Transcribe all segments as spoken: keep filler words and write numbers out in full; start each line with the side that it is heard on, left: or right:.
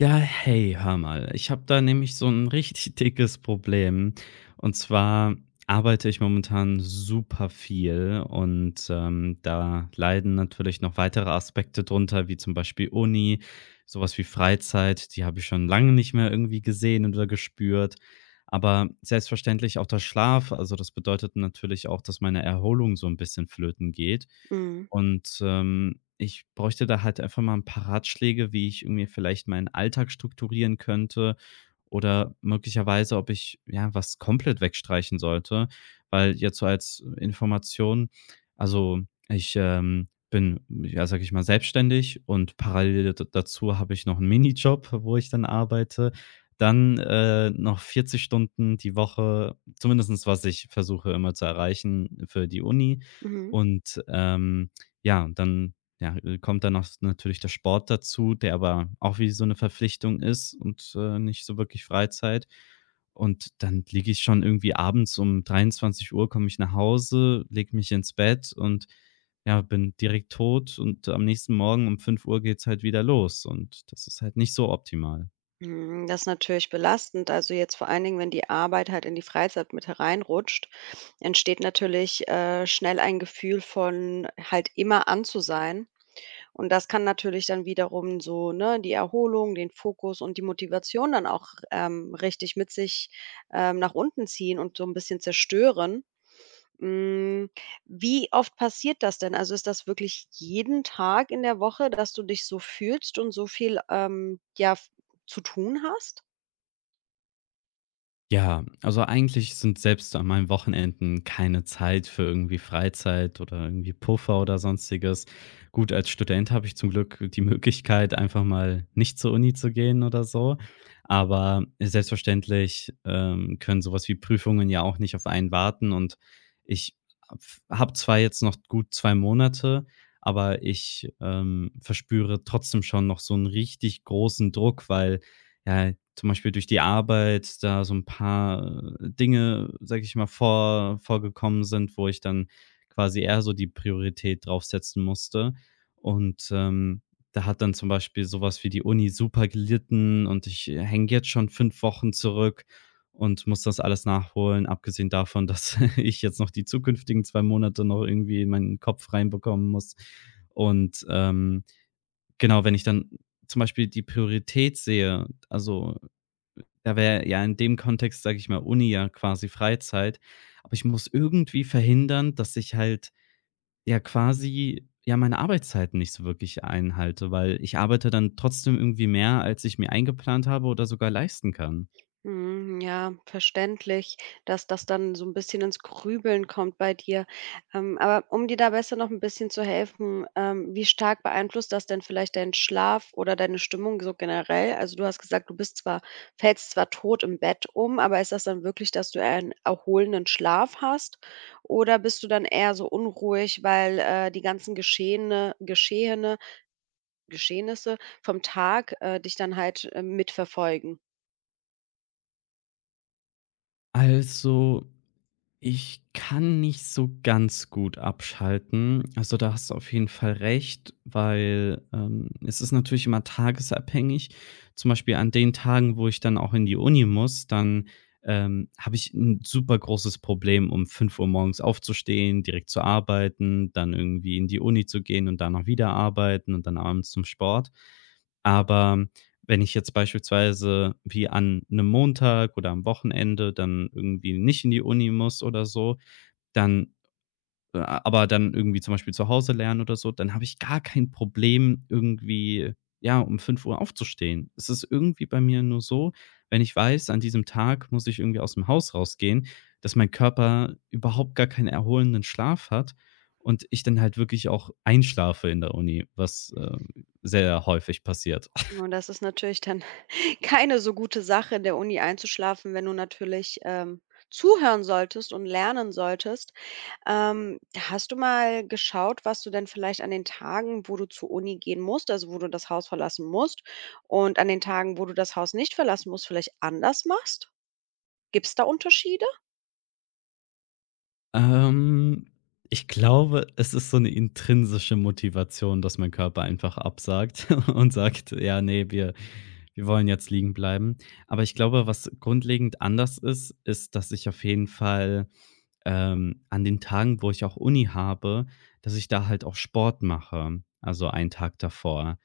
left: Ja, hey, hör mal. Ich habe da nämlich so ein richtig dickes Problem. Und zwar arbeite ich momentan super viel und, ähm, da leiden natürlich noch weitere Aspekte drunter, wie zum Beispiel Uni, sowas wie Freizeit, die habe ich schon lange nicht mehr irgendwie gesehen oder gespürt. Aber selbstverständlich auch der Schlaf. Also, das bedeutet natürlich auch, dass meine Erholung so ein bisschen flöten geht.
right: Mhm.
left: Und, ähm, ich bräuchte da halt einfach mal ein paar Ratschläge, wie ich irgendwie vielleicht meinen Alltag strukturieren könnte oder möglicherweise, ob ich, ja, was komplett wegstreichen sollte. Weil jetzt so als Information, also, ich, ähm, bin, ja, sage ich mal, selbstständig und parallel d dazu habe ich noch einen Minijob, wo ich dann arbeite. Dann, äh, noch vierzig Stunden die Woche, zumindestens was ich versuche immer zu erreichen für die Uni.
right: Mhm.
left: Und, ähm ja, und dann, ja, äh, kommt dann noch s natürlich der Sport dazu, der aber auch wie so eine Verpflichtung ist und, äh, nicht so wirklich Freizeit. Und dann liege ich schon irgendwie abends um dreiundzwanzig Uhr, komme ich nach Hause, lege mich ins Bett und, ja, bin direkt tot, und am nächsten Morgen um fünf Uhr geht's halt wieder los, und das ist halt nicht so optimal.
right: Mhm. Das ist natürlich belastend. Also jetzt vor allen Dingen, wenn die Arbeit halt in die Freizeit mit hereinrutscht, entsteht natürlich äh, schnell ein Gefühl von halt immer an zu sein. Und das kann natürlich dann wiederum so, ne, die Erholung, den Fokus und die Motivation dann auch ähm, richtig mit sich ähm, nach unten ziehen und so ein bisschen zerstören. Hm, wie oft passiert das denn? Also, ist das wirklich jeden Tag in der Woche, dass du dich so fühlst und so viel, ähm, ja, f zu tun hast?
left: Ja, also eigentlich sind selbst an meinen Wochenenden keine Zeit für irgendwie Freizeit oder irgendwie Puffer oder sonstiges. Gut, als Student habe ich zum Glück die Möglichkeit, einfach mal nicht zur Uni zu gehen oder so. Aber selbstverständlich ähm, können sowas wie Prüfungen ja auch nicht auf einen warten. Und ich habe zwar jetzt noch gut zwei Monate, aber ich ähm, verspüre trotzdem schon noch so einen richtig großen Druck, weil, ja, zum Beispiel durch die Arbeit da so ein paar äh, Dinge, sage ich mal, vor vorgekommen sind, wo ich dann quasi eher so die Priorität draufsetzen musste. Und, ähm, da hat dann zum Beispiel sowas wie die Uni super gelitten, und ich äh, hänge jetzt schon fünf Wochen zurück und muss das alles nachholen, abgesehen davon, dass ich jetzt noch die zukünftigen zwei Monate noch irgendwie in meinen Kopf reinbekommen muss. Und, ähm, genau, wenn ich dann zum Beispiel die Priorität sehe, also da wäre ja in dem Kontext, sage ich mal, Uni ja quasi Freizeit. Aber ich muss irgendwie verhindern, dass ich halt ja quasi ja meine Arbeitszeiten nicht so wirklich einhalte, weil ich arbeite dann trotzdem irgendwie mehr, als ich mir eingeplant habe oder sogar leisten kann.
right: Mhm, ja, verständlich, dass das dann so ein bisschen ins Grübeln kommt bei dir. Ähm, aber um dir da besser noch ein bisschen zu helfen, ähm, wie stark beeinflusst das denn vielleicht deinen Schlaf oder deine Stimmung so generell? Also, du hast gesagt, du bist zwar fällst zwar tot im Bett um, aber ist das dann wirklich, dass du einen erholenden Schlaf hast? Oder bist du dann eher so unruhig, weil, äh, die ganzen Geschehene Geschehene Geschehnisse vom Tag, äh, dich dann halt, äh, mitverfolgen?
left: Also, ich kann nicht so ganz gut abschalten. Also, da hast du auf jeden Fall recht, weil, ähm, es ist natürlich immer tagesabhängig. Zum Beispiel an den Tagen, wo ich dann auch in die Uni muss, dann, ähm, habe ich ein super großes Problem, um fünf Uhr morgens aufzustehen, direkt zu arbeiten, dann irgendwie in die Uni zu gehen und da noch wieder arbeiten und dann abends zum Sport. Aber wenn ich jetzt beispielsweise wie an einem Montag oder am Wochenende dann irgendwie nicht in die Uni muss oder so, dann äh, aber dann irgendwie zum Beispiel zu Hause lernen oder so, dann habe ich gar kein Problem, irgendwie, ja, um fünf Uhr aufzustehen. Es ist irgendwie bei mir nur so, wenn ich weiß, an diesem Tag muss ich irgendwie aus dem Haus rausgehen, dass mein Körper überhaupt gar keinen erholenden Schlaf hat und ich dann halt wirklich auch einschlafe in der Uni, was, äh, sehr häufig passiert.
right: Und das ist natürlich dann keine so gute Sache, in der Uni einzuschlafen, wenn du natürlich, ähm, zuhören solltest und lernen solltest. Ähm, hast du mal geschaut, was du denn vielleicht an den Tagen, wo du zur Uni gehen musst, also wo du das Haus verlassen musst und an den Tagen, wo du das Haus nicht verlassen musst, vielleicht anders machst? Gibt es da Unterschiede?
left: Ähm, ich glaube, es ist so eine intrinsische Motivation, dass mein Körper einfach absagt und sagt: „Ja, nee, wir wir wollen jetzt liegen bleiben." Aber ich glaube, was grundlegend anders ist, ist, dass ich auf jeden Fall ähm, an den Tagen, wo ich auch Uni habe, dass ich da halt auch Sport mache, also einen Tag davor.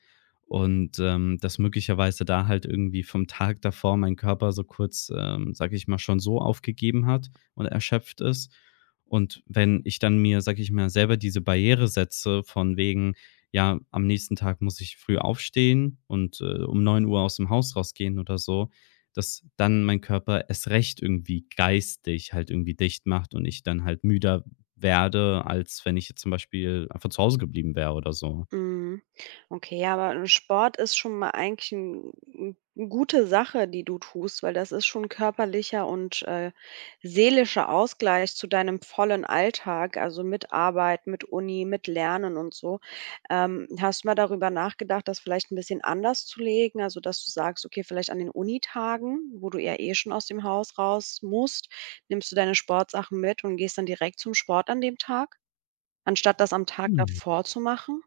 left: Und, ähm, dass möglicherweise da halt irgendwie vom Tag davor mein Körper so kurz, ähm, sage ich mal, schon so aufgegeben hat und erschöpft ist. Und wenn ich dann mir, sage ich mal, selber diese Barriere setze von wegen, ja, am nächsten Tag muss ich früh aufstehen und, äh, um neun Uhr aus dem Haus rausgehen oder so, dass dann mein Körper es recht irgendwie geistig halt irgendwie dicht macht und ich dann halt müder werde, als wenn ich jetzt zum Beispiel einfach zu Hause geblieben wäre oder so.
right: Mhm. Okay, ja, aber Sport ist schon mal eigentlich 'n 'n 'n gute Sache, die du tust, weil das ist schon körperlicher und, äh, seelischer Ausgleich zu deinem vollen Alltag, also, mit Arbeit, mit Uni, mit Lernen und so. Ähm, hast du mal darüber nachgedacht, das vielleicht ein bisschen anders zu legen? Also, dass du sagst: „Okay, vielleicht an den Unitagen, wo du ja eh schon aus dem Haus raus musst, nimmst du deine Sportsachen mit und gehst dann direkt zum Sport an dem Tag, anstatt das am Tag
left: Hm.
right: davor zu machen?“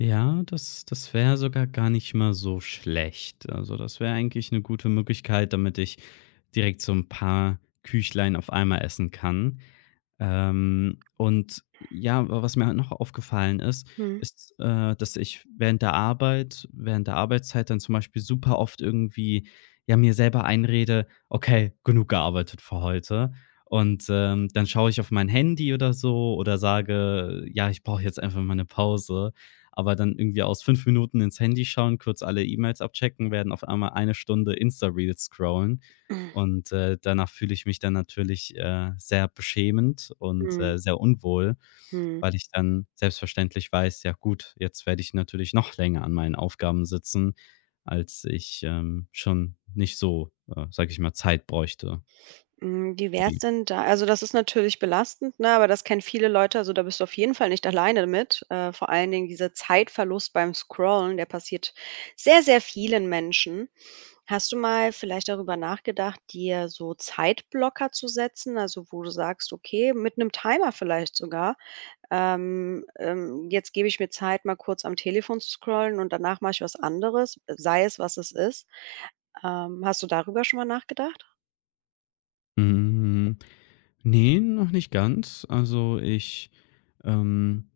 left: Ja, das das wäre sogar gar nicht mal so schlecht. Also, das wäre eigentlich eine gute Möglichkeit, damit ich direkt so ein paar Küchlein auf einmal essen kann. Ähm, und ja, wa was mir halt noch aufgefallen ist,
right: Mhm.
left: ist, äh, dass ich während der Arbeit während der Arbeitszeit dann zum Beispiel super oft irgendwie, ja, mir selber einrede: „Okay, genug gearbeitet für heute." Und, ähm, dann schaue ich auf mein Handy oder so oder sage: „Ja, ich brauche jetzt einfach mal eine Pause." Aber dann irgendwie aus fünf Minuten ins Handy schauen, kurz alle E-Mails abchecken, werden auf einmal eine Stunde Insta-Reels scrollen.
right: Mhm,
left: Und, äh, danach fühle ich mich dann natürlich, äh, sehr beschämend und, äh, sehr unwohl,
right: mhm.
left: weil ich dann selbstverständlich weiß: „Ja gut, jetzt werde ich natürlich noch länger an meinen Aufgaben sitzen, als ich, ähm, schon nicht so, äh, sage ich mal, Zeit bräuchte
right: Hm, wie
left: für
right: wär's
left: die."
right: denn da also, das ist natürlich belastend, ne, aber das kennen viele Leute, also, da bist du auf jeden Fall nicht alleine mit. Äh, vor allen Dingen dieser Zeitverlust beim Scrollen, der passiert sehr, sehr vielen Menschen. Hast du mal vielleicht darüber nachgedacht, dir so Zeitblocker zu setzen, also, wo du sagst: „Okay“, mit einem Timer vielleicht sogar, ähm, ähm: „Jetzt gebe ich mir Zeit, mal kurz am Telefon zu scrollen und danach mache ich was anderes“, sei es, was es ist. Ähm, hast du darüber schon mal nachgedacht?
left: Hm, ne, noch nicht ganz. Also, ich, ähm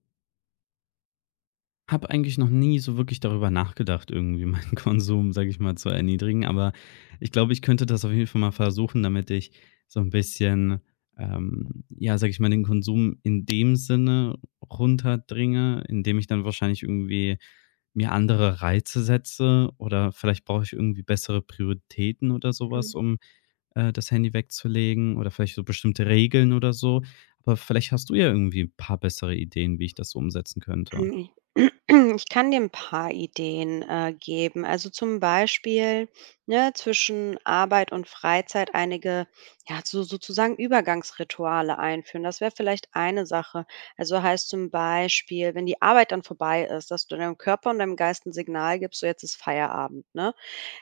left: Habe eigentlich noch nie so wirklich darüber nachgedacht, irgendwie meinen Konsum, sage ich mal, zu erniedrigen, aber ich glaube, ich könnte das auf jeden Fall mal versuchen, damit ich so ein bisschen, ähm, ja, sage ich mal, den Konsum in dem Sinne runterdringe, indem ich dann wahrscheinlich irgendwie mir andere Reize setze, oder vielleicht brauche ich irgendwie bessere Prioritäten oder sowas, um, äh, das Handy wegzulegen oder vielleicht so bestimmte Regeln oder so. Aber vielleicht hast du ja irgendwie ein paar bessere Ideen, wie ich das so umsetzen könnte.
right: Hm, i ich kann dir 'n paar Ideen, äh, geben. Also, zum Beispiel, ne, zwischen Arbeit und Freizeit einige, ja, so sozusagen Übergangsrituale einführen. Das wäre vielleicht eine Sache. Also, heißt zum Beispiel, wenn die Arbeit dann vorbei ist, dass du deinem Körper und deinem Geist 'n Signal gibst: „So, jetzt ist Feierabend“, ne?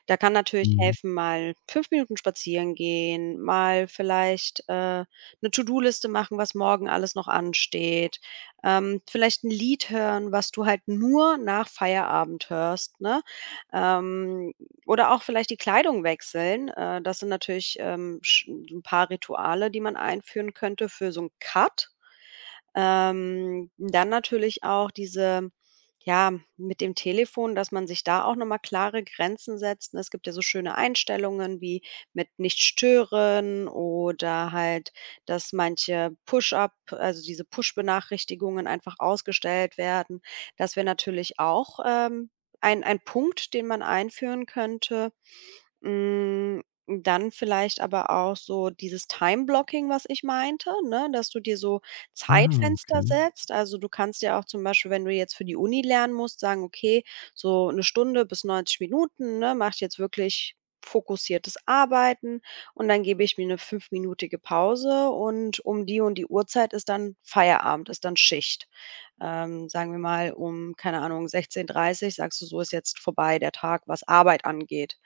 right: Da kann natürlich helfen, mal fünf Minuten spazieren gehen, mal vielleicht, äh, 'ne To-do-Liste machen, was morgen alles noch ansteht, ähm, vielleicht ein Lied hören, was du halt nur nach Feierabend hörst, ne? Ähm, oder auch vielleicht die Kleidung wechseln. Äh, das sind natürlich, ähm, sch so 'n paar Rituale, die man einführen könnte für so 'n Cut. Ähm, dann natürlich auch diese ja, mit dem Telefon, dass man sich da auch nochmal klare Grenzen setzt. ne? Es gibt ja so schöne Einstellungen wie mit nicht stören oder halt, dass manche Push-up, also diese Push-Benachrichtigungen einfach ausgestellt werden. Das wäre natürlich auch ähm, ein, ein Punkt, den man einführen könnte. Hm, dann vielleicht aber auch so dieses Time-Blocking, was ich meinte, ne, dass du dir so
left: Ah,
right: Zeitfenster
left: okay.
right: setzt. Also, du kannst ja auch zum Beispiel, wenn du jetzt für die Uni lernen musst, sagen: „Okay, so eine Stunde bis neunzig Minuten, ne, mache ich jetzt wirklich fokussiertes Arbeiten und dann gebe ich mir eine fünfminütige Pause und um die und die Uhrzeit ist dann Feierabend, ist dann Schicht.“ Ähm, sagen wir mal, um, keine Ahnung, sechzehn Uhr dreißig sagst du: „So ist jetzt vorbei der Tag, was Arbeit angeht.“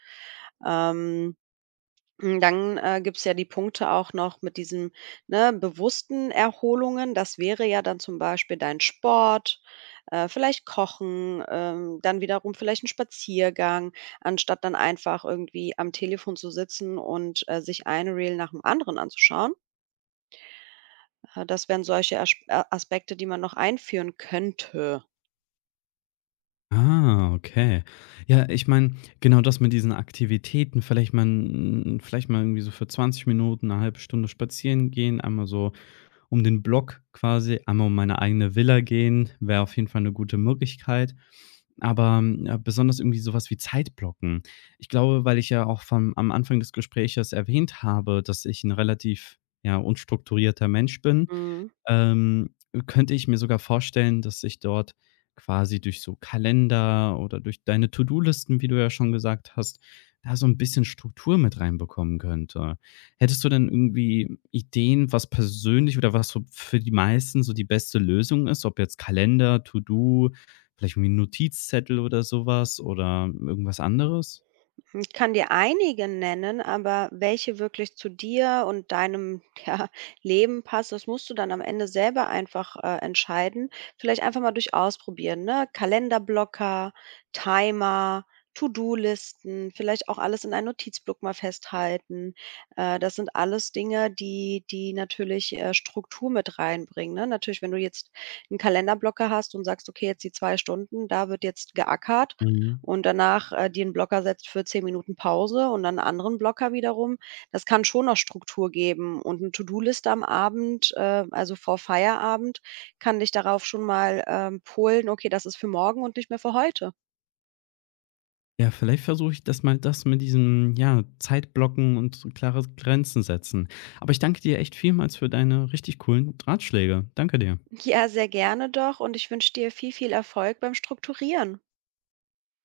right: ähm, hm, dann, äh, gibt es ja die Punkte auch noch mit diesen ne, bewussten Erholungen. Das wäre ja dann zum Beispiel dein Sport, äh, vielleicht Kochen, ähm, dann wiederum vielleicht ein Spaziergang, anstatt dann einfach irgendwie am Telefon zu sitzen und, äh, sich ein Reel nach dem anderen anzuschauen. Äh, das wären solche Asp äh, Aspekte, die man noch einführen könnte.
left: Ah, okay. Ja, ich meine, genau das mit diesen Aktivitäten, vielleicht mal 'n vielleicht mal irgendwie so für zwanzig Minuten, eine halbe Stunde spazieren gehen, einmal so um den Block quasi, einmal um meine eigene Villa gehen, wäre auf jeden Fall eine gute Möglichkeit. Aber, ähm, ja, besonders irgendwie sowas wie Zeitblocken. Ich glaube, weil ich ja auch vom am Anfang des Gespräches erwähnt habe, dass ich ein relativ, ja, unstrukturierter Mensch bin.
right: Mhm.
left: Ähm, Könnte ich mir sogar vorstellen, dass sich dort quasi durch so Kalender oder durch deine To-do-Listen, wie du ja schon gesagt hast, da so ein bisschen Struktur mit reinbekommen könnte. Hättest du denn irgendwie Ideen, was persönlich oder was so für die meisten so die beste Lösung ist, ob jetzt Kalender, To-do, vielleicht irgendwie 'n Notizzettel oder sowas oder irgendwas anderes?
right: Hm, Ich kann dir einige nennen, aber welche wirklich zu dir und deinem ja, Leben passt, das musst du dann am Ende selber einfach äh, entscheiden. Vielleicht einfach mal durch ausprobieren, ne? Kalenderblocker, Timer, To-Do-Listen, vielleicht auch alles in einen Notizblock mal festhalten. Äh, das sind alles Dinge, die, die natürlich äh, Struktur mit reinbringen. Ne? Natürlich, wenn du jetzt einen Kalenderblocker hast und sagst, okay, jetzt die zwei Stunden, da wird jetzt geackert,
left: Mhm.
right: und danach, äh, dir 'n Blocker setzt für zehn Minuten Pause und dann 'n anderen Blocker wiederum. Das kann schon noch Struktur geben und 'ne To-do-Liste am Abend, äh, also vor Feierabend, kann dich darauf schon mal, ähm, polen: „Okay, das ist für morgen und nicht mehr für heute.“
left: Ja, vielleicht versuche ich das mal, das mit diesem, ja, Zeitblocken und so klare Grenzen setzen. Aber ich danke dir echt vielmals für deine richtig coolen Ratschläge. Danke dir.
right: Ja, sehr gerne doch und ich wünsche dir viel, viel Erfolg beim Strukturieren.